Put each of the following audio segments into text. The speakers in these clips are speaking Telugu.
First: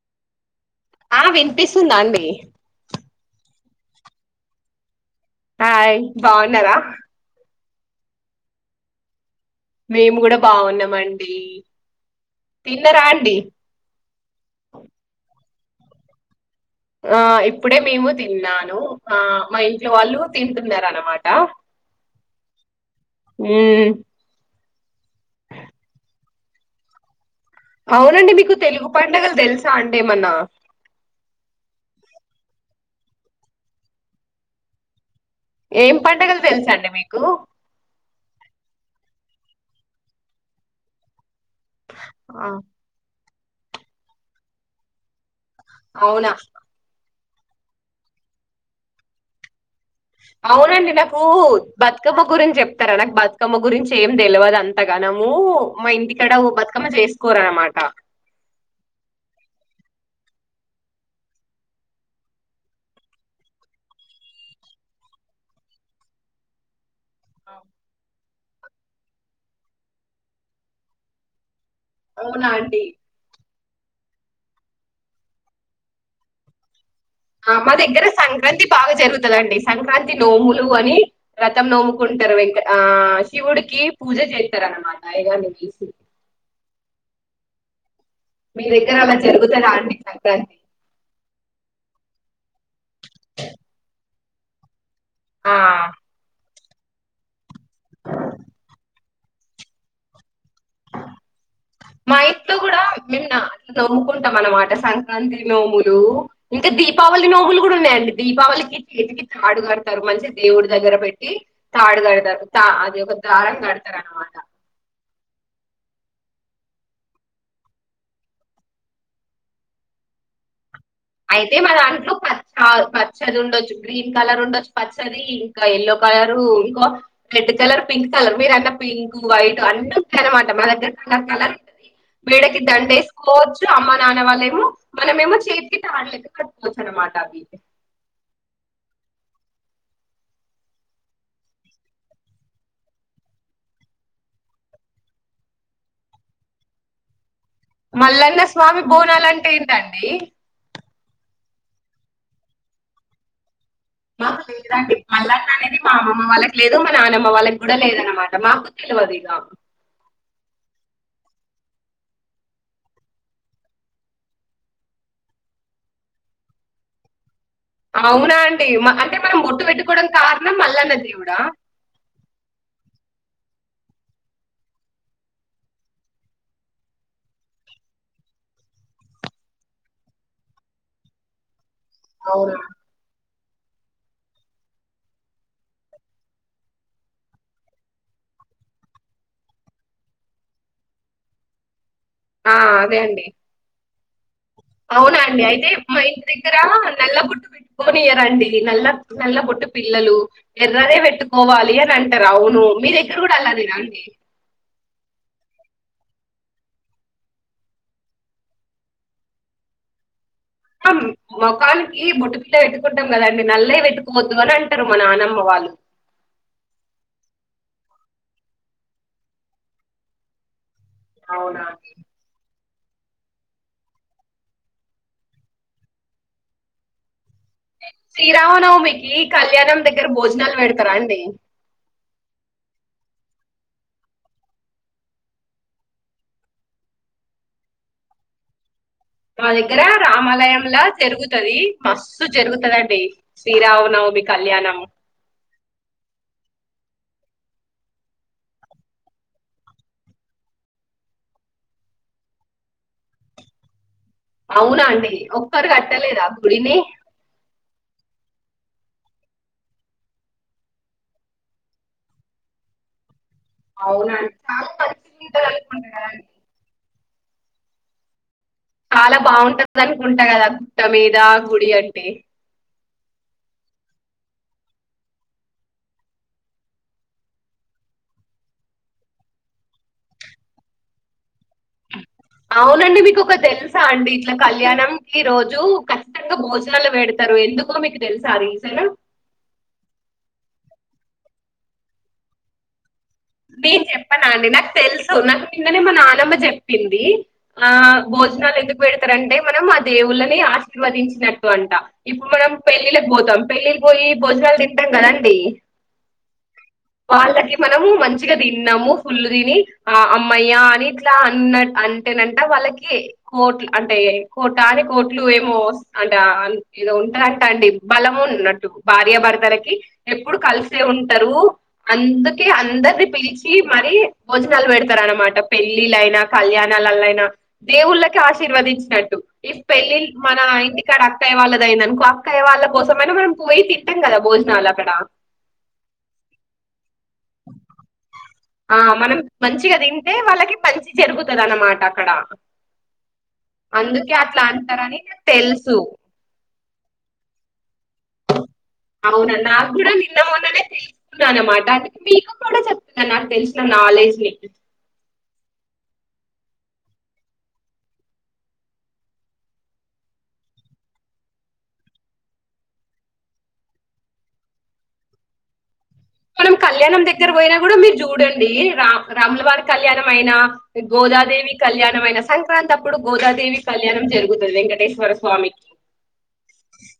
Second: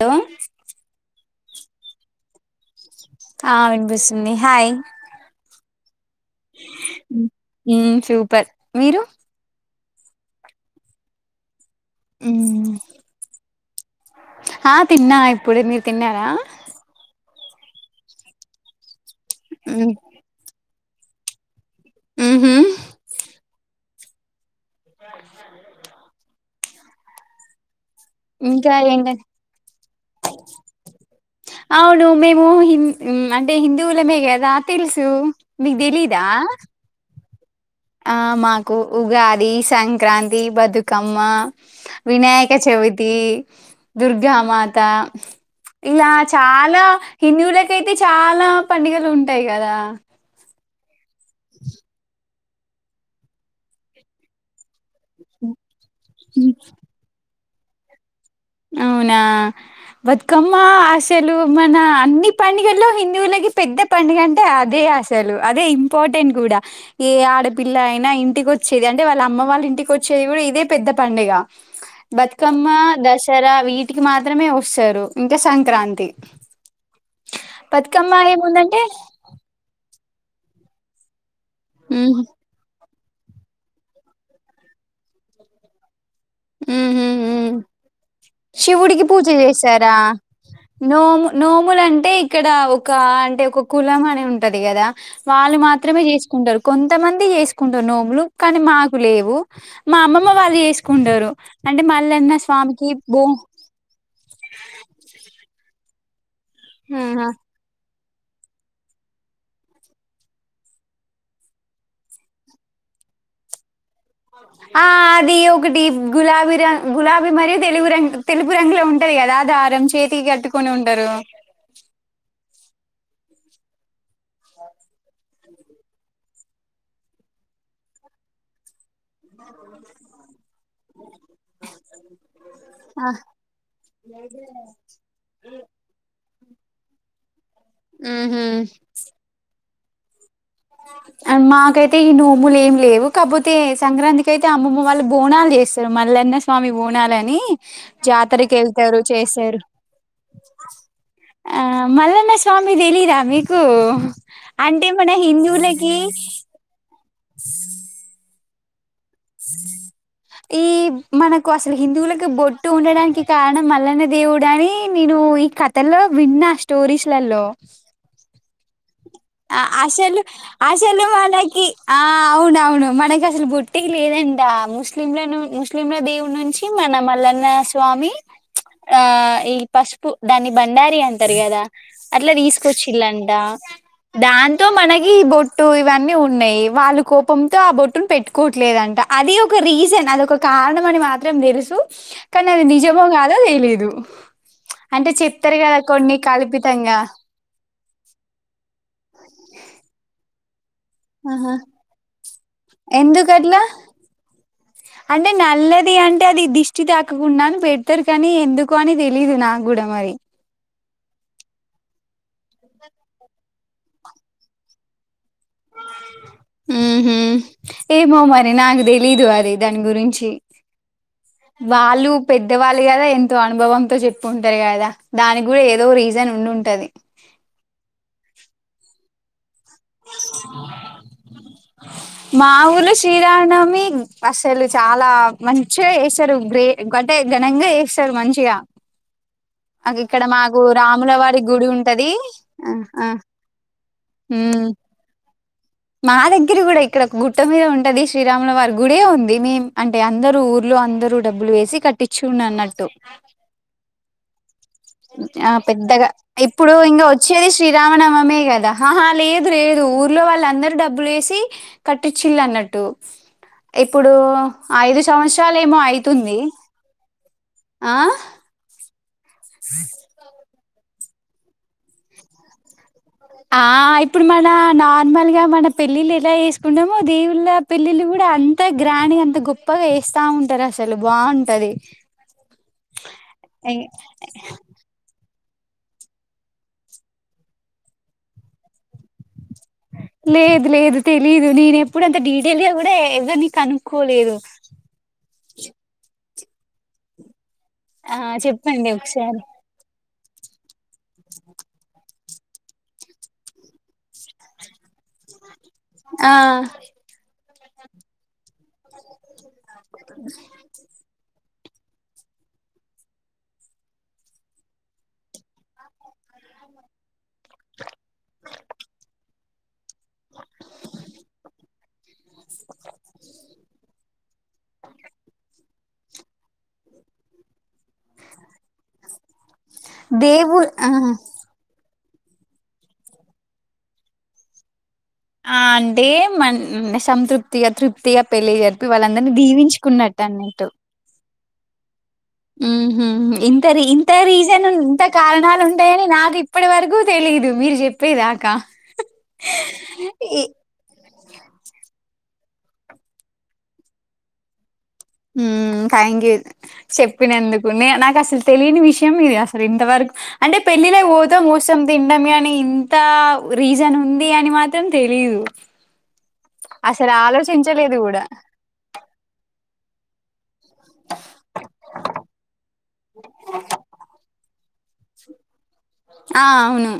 హలో ఆ వినిపిస్తుందా అండి ఆ వినిపిస్తుంది హాయ్ హాయ్ బాగున్నారా ఉ సూపర్ మీరు మేము కూడా బాగున్నామండి హ్మ్ తిన్నరా అండి ఆ తిన్నా ఇప్పుడే మీరు తిన్నారా ఆ ఇప్పుడే మేము తిన్నాను. ఆ మా ఇంట్లో ఉమ్ వాళ్ళు తింటారు అన్నార అనమాట ఉహు మ్ అవునండి మీకు ఇంకా తెలుగు ఏంటండి పడుగలు తెలుసా అంటేమన్నా అవును మేము హి అంటే హిందువులమే కదా తెలుసు మీకు ఏం తెలీదా పండగలు తెలుస అండి మీకు లో ఆ మాకు ఉగాది సంక్రాంతి బతుకమ్మ ఆ వినాయక చవితి దుర్గా మాత ఇలా అవునా చాలా హిందువులకైతే చాలా పండుగలు ఉంటాయి కదా అవునండి ఓ బతుకమ్మా గురించి చెప్తారా నాకు బతుకమ్మ గురించి ఏం తెలియదు అంతగానము మా ఇంటికడ ఉ బతుకమ్మ చేసుకోర మాటా అవునా బతుకమ్మ ఆశలు మన అన్ని పండుగల్లో హిందువులకి పెద్ద పండుగ అంటే, అదే ఆశలు అదే ఇంపార్టెంట్ కూడా ఏ ఆడపిల్ల అయినా ఇంటికి వచ్ వచ్చేది అంటే వాళ్ళ అమ్మ వాళ్ళ ఇంటికి వచ్చది కూడా ఇదే పెద్ద పండుగ అవునా బతుకమ్మ అండి దశ ఇలా వీటికి మాత్రమే వస్తారు ఇంకా సంక్రాంతి ఆ మా దగ్గర బతుకమ్మ సంక్రాంతి ఏముందంటే బాగా జరుగుతదండి సంక్రాంతి నోములు అని రతం నోముకుంటారు వెంక ఆ ఆ శివుడికి పూజ చేస్తారన్నమాట అయ్యగానికి ఉహు ఉహూ మ్ మీ దగ్గర శివుడికి అలా పూజ జరుగుతదా అండి చేశారా సంక్రాంతి నోము నోములు అంటే ఇక్కడ ఒక అంటే ఒక కులం అనే ఉ టది కదా ఆ వాళ్ళు మాత్రమే చేసుకుంటారు కొంతమంది ఏసు కుంట నోములు కానీ మాక్ కు లేవు మా అమ్మమ్మ వాళ్ ఉండరు అంటే మా మళ్ళన్న స్వామికి బో ట మన మాట సంక్రాంతి నోములు ఇంకా దీపావళి ఆహా నోగులు కూడా ఉన్నాయండి దీపావళికి చేతికి తాడు కడతారు మంచిగా దేవుడి దగ్గర పెట్టి తాడు కడతారు తా అది ఒక దారం కడతారు అనమాట ఆ అది ఒకటి గులాబీ ర గులాబీ మరియు తెలుగు రంగు తెలుపు రంగు లో ఉంటది కదా ఆ ధారం చేతి కట్టుకొని ఉన్ అయితే మా దాంట్లో ప చ పచ్చది ఉండొచ్చు గ్రీన్ కలర్ ఉండొచ్చు పచ్చది ఇంకా ఎల్లో కలరు ఇంకో రెడ్ కలర్ పింక్ కలర్ మీ రన్న పింక్ వైట్ అన్నీ ఉంటంది అనమాట మన దగ్గర కలర్ కలర్ మేడకి దండ ఆ వేసుకోవచ్చు అమ్మ నాన్న వాళ్ళేమో మనమేమో చే చేతికి కట్టుకోవచ్చు అనమాట అవి మ్మ్ హు మాకైతే ఈ నోములు ఏం లేవు కాపోతే సంక్రాంతికి అయితే అమ్మమ్మ వాళ్ళు బోనాలు చేస్తారు మల్లన్న స్వామి బోనాాలని మల్లన్న స్వామి బోనలంటె ఏంటండి అ మల్లన్న స్వామి తెలీదా మీక్ మాకు లేదండి మల్లన్న అనేది మా హిందువులకి అమ్మమ్మ వాళ్లకి లేదు మర్ వాళ్ల కి కూడా లేదు అనమాట ఇగ మాకు తెలవది అ ఈ మనకు అసలు హిందువులకి బొట్టు ఉండడానికి కారణం మల్లన దేవుడు అని నేను ఈ కథలో విన్నా స్టోరీస్లలో అవునా అండి మా ఆ ఆ అసెలు అసెలు దేవుడా మనకి ఆ అవును అవును మన కి అసలు బొట్టే లేదంట ఆ ముస్లింలను ముస్లింల దేవుడి నుంచి మన మల్లన్న స్వామి ఆ ఈ పసుపు దాని బండారి అంటారు కదా అట్లా అవును తీసుకొచ్చిలాంట దాంతో మనకీ బొట్టు ఇవన్నీ ఉన్నాయి వాళ్ళు కోపంతో ఆ బొట్టును పెట్టుకోవట్లేదంట అది ఒక రీజన్ అది ఒక కారణం అని మాత్రం తెలుసు కనీ ఆ అది అదే నిజమో అండి గాదో తెలేదు అవునా అండి ఐతే మా ఇంటి దగ్గరా కల్పితంగా నల్లబొట్ కోనియరండి నల్ల నల్ల బొట్టుపిల్లలు ఎర్రదే ఆహా వెట్టుకోవాలి అని అంటరు అవును మీ దగ్గర గుడా ఎందుకట్లా అలానేనా అండి అంటే నల్లది అంటే అది దిష్టి తాకుకుండాని పెడ్తరు కానీ ఎందుకు అని తెలీదు నా గుడా మరి మోఖానికి బొట్టు పిల్లా పెట్టుకుంటం కదండి నల్లేే పెట్టుకోవద్దు అని అంటరు మా నానమ్ ఉహు ఏమో మరి నాకు తెలీదు అది దాని గురించి అవునా వాళ్ళు పెద్దవాళ్ ది గదా ఎంతో అనుభవంతో చెప్పి ఉంటరు గదా దానికి గుడా ఏదో రీజన్ ఉండింటది శ్రీరామనవమికీ ళ్యాణం దగ్గర భోజనాలు వెడ్తరా అండి మా ఊర్లో శ్రీరానమి అసలు చాలా మంచిగ జెస్సరు గ్రే అంటె ఘనంగా చేస్సరు మంచిగా మా దగ్గరా ఇక్కడ మాకు రామాలయంల రాముల వారి జరుగుతది గుడి ఉంటది మస్తు ఆ జరుగుతుందిండి ఆ శ్రీరావ నవమీ ఉమ్ కళ్యాణం మా దగ్గర గుడా ఇక్కడ గుట్ట మీద ఉంటది శ్రీరాముల వారి గుడే ఉంది మేం అంటె అందరూ ఊర్లో అందరూ డబ్బులు వేసి కట్టించుం అన్నట్టు ఔనా అండి ఒక్కరు కట్టలేదా ఇప్పుడు గుడిని ఇంగా వచ్చేది శ్రీరామనవమే గదా అహా లేదు లేదు ఊర్లో వాళ్ళ అందరూ డబ్బులు వేసి కట్టిచ్చిళ్ళన్నట్టు ఇప్పుడూ అవునండి. చాలా ఐదు సంవత్సరలేమో మంచిగుంటదనుకుంటా కదండీ. ఐతుందీ ఆహ్ కాల బాగుంటంది అనుకుంట గదా గుట్ట మీద గుడి అంటె ఆ ఇప్పుడు మన నార్మల్ గా మన పెళ్ళిళ్ళ ఎలా చెస్కుంటమో దేవుళ్ళ పెళ్ళిళ్ళు గుడా అంత గ్రాండ్ గా అంత గొప్పగా చేస్తా ఉంటరు అసలు బాగుంటది ఔనండి మీకు ఒక తెల్సా అండి ఇట్ల కళ్యాణం ఈ రోజ్ రోజు కట్నంగా భోజనాలు వెడ్తరు ఎందుకో మీకు తెల్సా ఆ రీజను లేదు లేదు తెలీదు నేనెప్పుదు అంత డీటెయిల్ గా గుడా నేను చెప్పనాండి నాకు తెల్సు నాక్ కిందనే మా నానమ్మ చెప్పిందీ ఆ భోజనాలెందుకు చెప్పండి పెడ్తరంటే ఒకసారి మనం ఆ దేవుళ్ళ ఆశీర్వదించినట్టు అంట ఇప్పుడు మనం పెళ్ళిళ్ళకి పోతం పెళ్ళిళ్ళ పోయి భోజనాలు తింటాం గదండి ఆ మనము మం మంచిగా తిన్నాము ఫుల్లు తిని అమ్మయ్యా అని ఇట్లా అన్న అంటేనంట వాళ్ళకి కోట్లు అంటే కోటనీ అని కోట్లు ఏమో అంటే ఏదో ఉంటదంటా అండి బలము ఉన్నట్టు భార్య భర్తలకి ఎప్పుడు కలిసే ఉంటారు అందుకే అందరి పిలిచి మర భోజనాలు పెడతార అనమాట పెళ్ళిళ్లైనా కళ్యాణాలలో అయినా దేవుళ్ళకి ఆశీర్వదించినట్టు ఈ పెళ్లిళ్లు మన దేవు ఆ ఇంటికాడ అక్కయ్య వాళ్ళది అయిన అక్కయ్య వాళ్ళ కోసంమైనా మనం పోయి తిట్టాం కదా భోజనాలు అక్కడ ఆ అంటే మ సంతృప్తిగా తృప్తిగా పెళ్లి ఆ జరిపి మనం వాళ్ళందరినీ మంచిగా తింటే దీవించుకున్నట్టు వాళ్ళకి అన్నట్టు మంచి జరుగుతుంది అన్నమాట అక్కడ ఉహు ఇంత ఇంత అందుకే అట్లా రీజన్ అంటారని ఇంత నాకు కారణాలు తెలుసు ఉంటాయని నాకు ఇప్పటి వరకు తెలిదు మీరు చెప్పేదాకా అన మాట మీకు కుడా నాకు తెలిసిన నాలెడ్జ్ ని థ్యాంక్ యూ చెప్పినందుకు నే నాకు అసలు తెలియని విషయం ఇది అసలు ఇంతవరకు అంటే పెళ్లిళ్లకు పోతాం కూసోని తింటా అని ఇంత రీజన్ ఉంది అని మాత్రం తెలియదు మనం కళ్యాణం దగ్గర పోయినా కూడా మీరు చూడండి రా రాముల వారి కళ్యాణం అయినా గోదాదేవి కళ్యాణం అయిన సంక్రాంతి అప్పుడు గోదాదేవి కళ్యాణం జరుగుతుంది వెంకట మేశ్వర స్వామి ఆ అవును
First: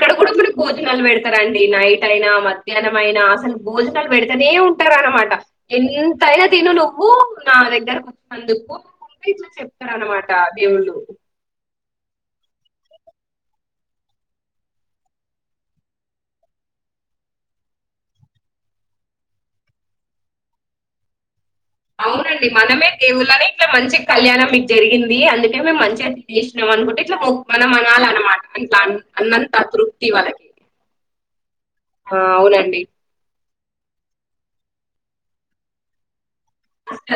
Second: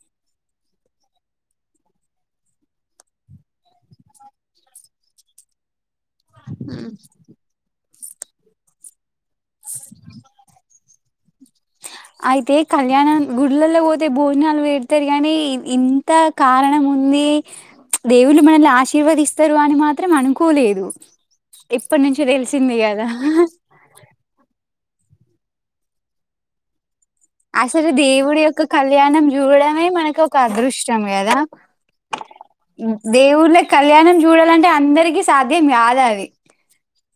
ఇక్కడ కూడా ఒకరు భోజనాలు పెడతారంండి నైట్ అయినా మధ్యాహ్నం నా అసలు భోజనాలు పెడుతనే ఉంటారు అనమాట ఎ ఎంతైనా తిను నువ్వు నా దగ్గర అందుకు ఇట్లా చెప్తారన్నమాట దేవుళ్ళు అయితే కళ్యాణం గుళ్లలో పోతే భోజనాలు పెడతారు కానీ ఇంత కారణం ఉంది దేవుళ్లు మనల్ని ఆశీర్వదిస్తారు అని మాత్రం అనుకోలేదు ఇప్పటి నుంచో అవునండి తెలిసింది మనమే కదా దేవుళ్లనే ఇట్లా మంచి కళ్యాణం ఇ జరిగింది అందుకే మేము మంచిగాదిసినాం అనుకుంటే ఇట్లా మొ మనం అసలు దేవుడి అనాలనమాట. యొక్క ఇట్లా అన్ కళ్యాణం అన్నంత చూడడమే తృప్తి మనకు ఒక వాళ్ళకి. అదృష్టం కదా ఆ! అవునండి. దేవుల్లే కళ్యాణం చూడాలంటే అందరికీ సాధ్యం కాదు అది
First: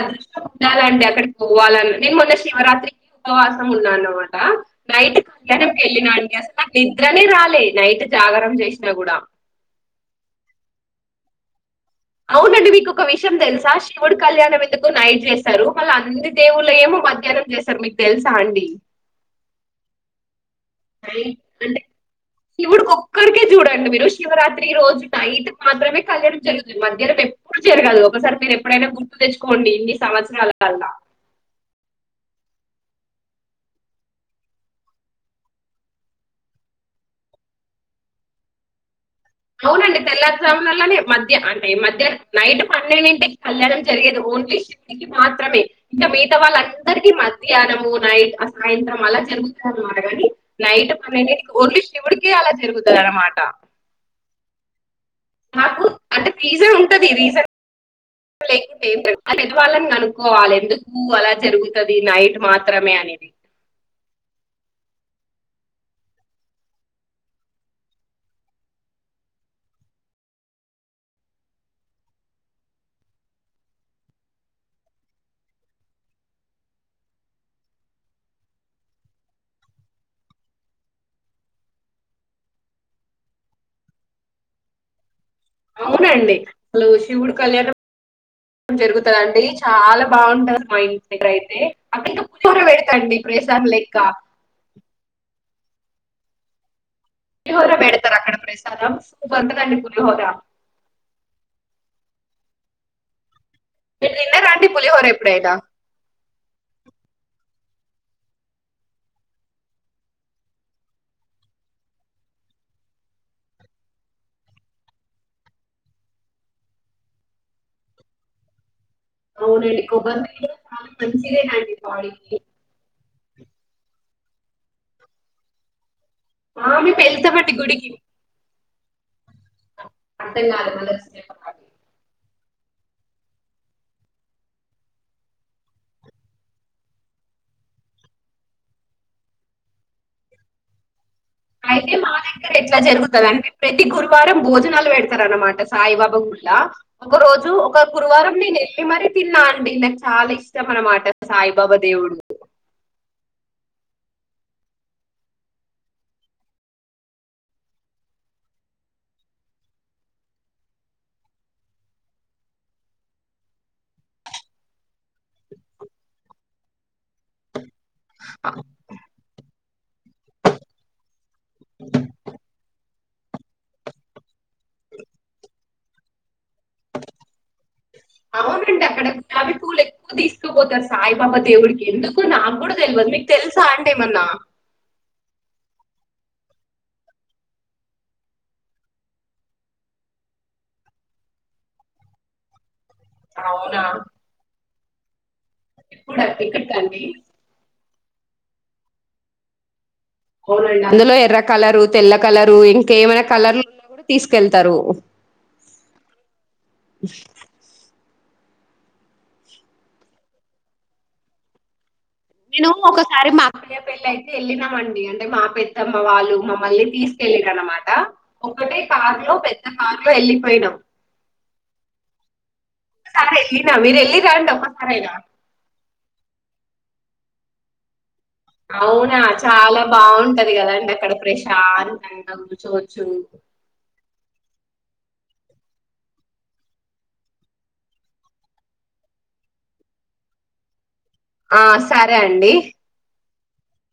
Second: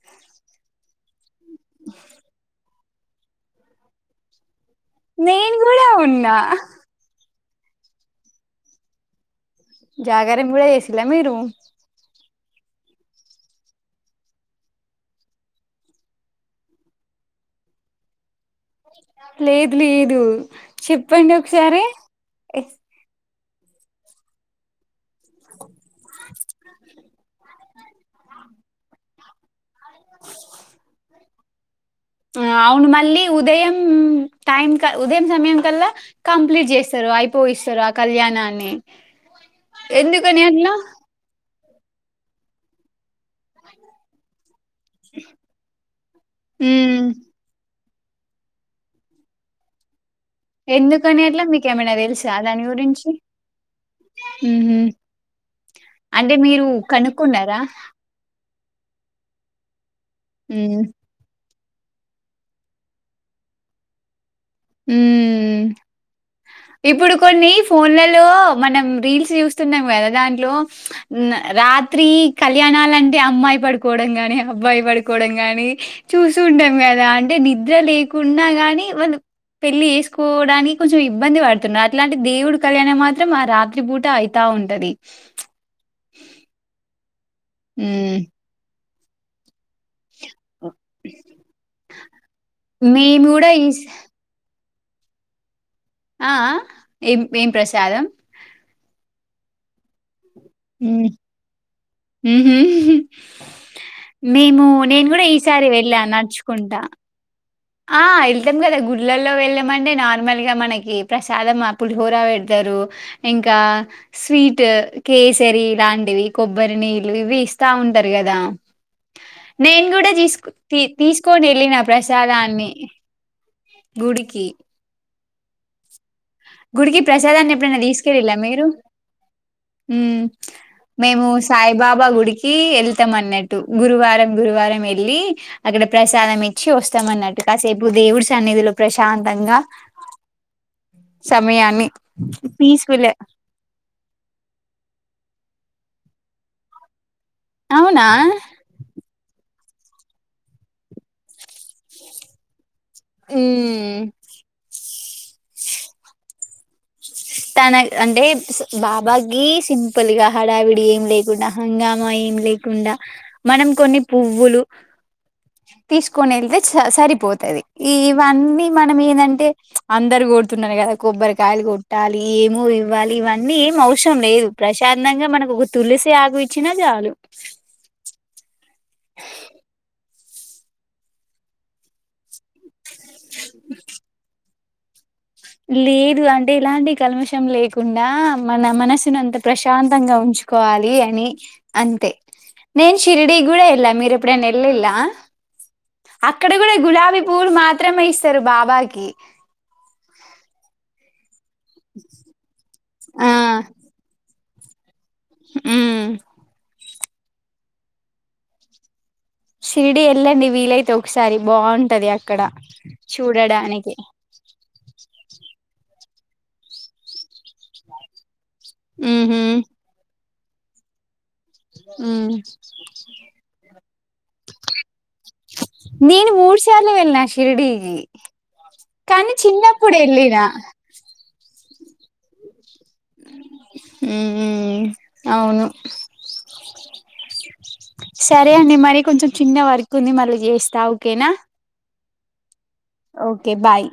అదృష్టం ఉండాలండి అక్కడ పోవ్వాలని నేను మొన్న శివరాత్రి ఉపవాసం ఉన్నాను అన్నమాట రైట్ నేను కళ్యాణంకి కూడా ఉన్నా వెళ్ళినాండి అసలు నిద్రనే రాలదు తే నైట్ జాగరణ చేసినా కూడా జాగారం గూడా జేసింరా మీరు అవునండి మీకు ఒక విషయం తెలుసా, శివుడు కళ్యాణం ఎందుకు నైట్ చేస్తారు, మళ్ళా అన్ని దేవుళ్ళ ఏమో మధ్యాహ్నం చేస్తారు, మీకు తెలుసా అండి లేదు లేదు చెప్పండి ఒకసారి కొక్కడికే చూడండి మీరు శివరాత్రి రోజు నైట్ మాత్రమే కళ్యాణం జరుగుతుంది మధ్యాహ్నం ఎప్పుడు జరగదు ఒకసారి మీరు ఎప్పుడైనా గుర్తు తెచ్చుకోండి ఇన్ని సంవత్సరాల వల్ల ఆ అవును మళ్ళీ ఉదయం టైం క ఉదయం సమయం కల్లా కంప్లీట్ చేస్తారు అయిపోయిస్తారు, ఆ కళ్యాణాన్ని అవునండి ఎందుకని అట్లా తెల్లారుజామునల్లనే మధ్య అ మధ్యాహం నైట్ పన్నెండింటి కళ్యాణం జరిగేది ఓన్లీ శివునికి మాత్రమే ఇంకా మిగతా ఉమ్ వాళ్ళందరికి మధ్యాహ్నము నైట్ అసలు సాయంత్ర మల్ల జరుగుతదన్నమాట గని నైట్ ఎందుకని అట్లా పనేండిటికి మీకు ఓన్లీ ఏమైనా శివుడికే తెలుసా అలా జరుగుతది అనమాట మ్ హ అంటే మీరు కనుక్కున్నారా న్ లేకుంట ఏం లేదు అంటే పెద్ద వాళ్లను కనుకు కోవాలి ఉమ్ ఎందుకు అలా జరుగుతు టది నైట్ మాత్రమే అనేది మ్ ఇప్పుడు కొన్ని ఫోన్లలో మనం రీల్స్ చూస్తున్నాం కదా దాంట్లో ఉమ్ రాత్రి కళ్యాణాలంటే అమ్మాయి పడుకోవడం కాని అబ్బాయి పడుకోవడం గాని చూస్తు ఉంటాం కదా అంటే నిద్ర లేకున్నా గానీ మనం పెళ్లి చేసుకోవడానికి కొంచెం ఇబ్బంది పడుతుండ అట్లాంటి దేవుడు కళ్యాణం మాత్రం ఆ రాత్రి పూట ఐతా ఉంటది అవునండి. అసలు శివుడు హ్మ్. కళ్యాణం జరుగుతు కదండీ చాలా బాగుంటది మా ఇంటి దగ్గర అయితే అక్కడ ఇంకా పులిహోర పెడతారు మేము ఇపుడు ఇగ గూడా ప్రసారం ఈస్ లెక్క ఆ ఆ ఏం ఏం పులిహోర ప్రసాదం? పెడతారు అక్కడ ప్రసాదం సూపర్ ఉంటదండి పులిహోర హ్మ్ ఊహూ మీరు తిన్నారా మేము అండి నేను పులిహోర కూడా ఎప్పుడైనా ఈసారి వెళ్ళా నడుచు కుంట ఆ ఎళ్తాం కదా గుళ్లల్లో వెళ్ళామంటే నార్మల్గా మనకి ప్రసాదం ఆ పులిహోర పెడతారు. ఇంకా స్వీట్ కేసరి లాంటివి కొబ్బరి నీళ్ళు ఇవి ఇస్తా ఉంటరు కదా అవునండి నేను కూడా కొబ్బరి నీళ్ళు తీసు తీ చాలా తీసుకొని మంచిదేనండి వెళ్ళిన బాడీకి ప్రసాదని గుడికి ఆ, మేము గుడికి వెళ్తామండి ప్రసాదాన్ని ఎప్పుడైనా గుడికి తీసుకెలిండ్రా మీరు హ్మ్ అర్థం కాదు మళ్ళీ మేము వచ్చేటప్పటికి. సాయిబాబా గుడికి కీ వెళ్తాం అన్నట్టు గురువారం గురువారం వెళ్ళి అక్కడ ప్రసాదం ఇచ్చి వస్తాం అన్నట్టు కాసేపు దేవుడి సన్నిధిలో ప్రశాంతంగా సమయాన్ని అయితే మా దగ్గర ఎట్లా పీస్‌ఫుల్ జరుగుతుంది అంటే ప్రతి గురువారం భోజనాలు పెడుత స్తార అన్నమాట సాయిబాబా గుల్ల ఒక రోజు ఒక అవునా గురువారం నేను ఎప్పి మర తిన్నా పిల్లకు చాలా ఇష్టం అన్నమాట సాయిబాబా దేవుడు ఉ ఉ మ్ తన అంటే బాబాకి సింపుల్ గా హడావిడి ఏం లేకుండా హంగామా ఏం లేకుండా మనం కొన్ని పువ్వులు తీసుకొని వెళ్తే సరిపోతుది ఇవన్నీ మనం ఏంటంటే అందరు కొడుతున్నారును కదా కొబ్బరికాయలు కొడుతు ఏమో ఇవ్వాలి ఇవన్నీ ఏం అవసరం లేదు ప్రశాంతంగా మనకు ఒక తులసి ఆకు ఇచ్చినా చాలు అవునండి అక్కడ మల్లి పూవులు ఎక్కువ తీసుకుపోతారు సాయిబాబా దేవుడికి ఎందుకు నాకు కూడా తెలియదు మీకు తెలుసా అంటే ఏమన్నా లేదు అంటే ఇలాంటి కల్ముషం లేకుండా మన మనసును అంత ప్రశాంతంగా ఉంచుకోవాలి అని అంతే నేన్ శిర్డి కూడాడ అవునా ఎలా మీరప్పుడే న ఎల్ ఇలా ఆ ఇప్పుడు అక్కడ కూడా ఇక్కడికండి గులాబీ పూలు మాత్రమే ఇస్త సారు బాబాకి అవునండి అందులో ఎర్ర కలరు తెల్ల కలరు ఇంకా ఏమైనా కలర్ లు ఉన్నా కూడా తీ కెళ్తారు హు సిరిడి వెళ్ళండి వీలైతే ఒకసారి బాగుంటది అ నేను ఒకసారి మా అక్కయ్య పెళ్లి అయితే వెళ్ళినామ అండి అంటే మా పెలి తమ్మ వాళ్ళు మమ్మల్ని తీసుకెల్లిండ్లన్నమాట ఒకటే కార్ లో ఉహు పెద్ద కార్ లో వెళ్లి మైనా అ న మీరు వెళ్ళి రండి ఒక్కసారైనా నేను మూడు సార్ల వెళ్లిన శిరీడిని అవునా చాలా వెళ్ళిన బాగుంటది కదాండి అక్కడ ప్రే కారు అంతమ్ హ అవును సరే అండి మరి కొంచెం చిన్న వర్క్ ఉంది మళ్ళీ చేస్తా ఓకేనా ఆ సరే రండి ఓకే బాయ్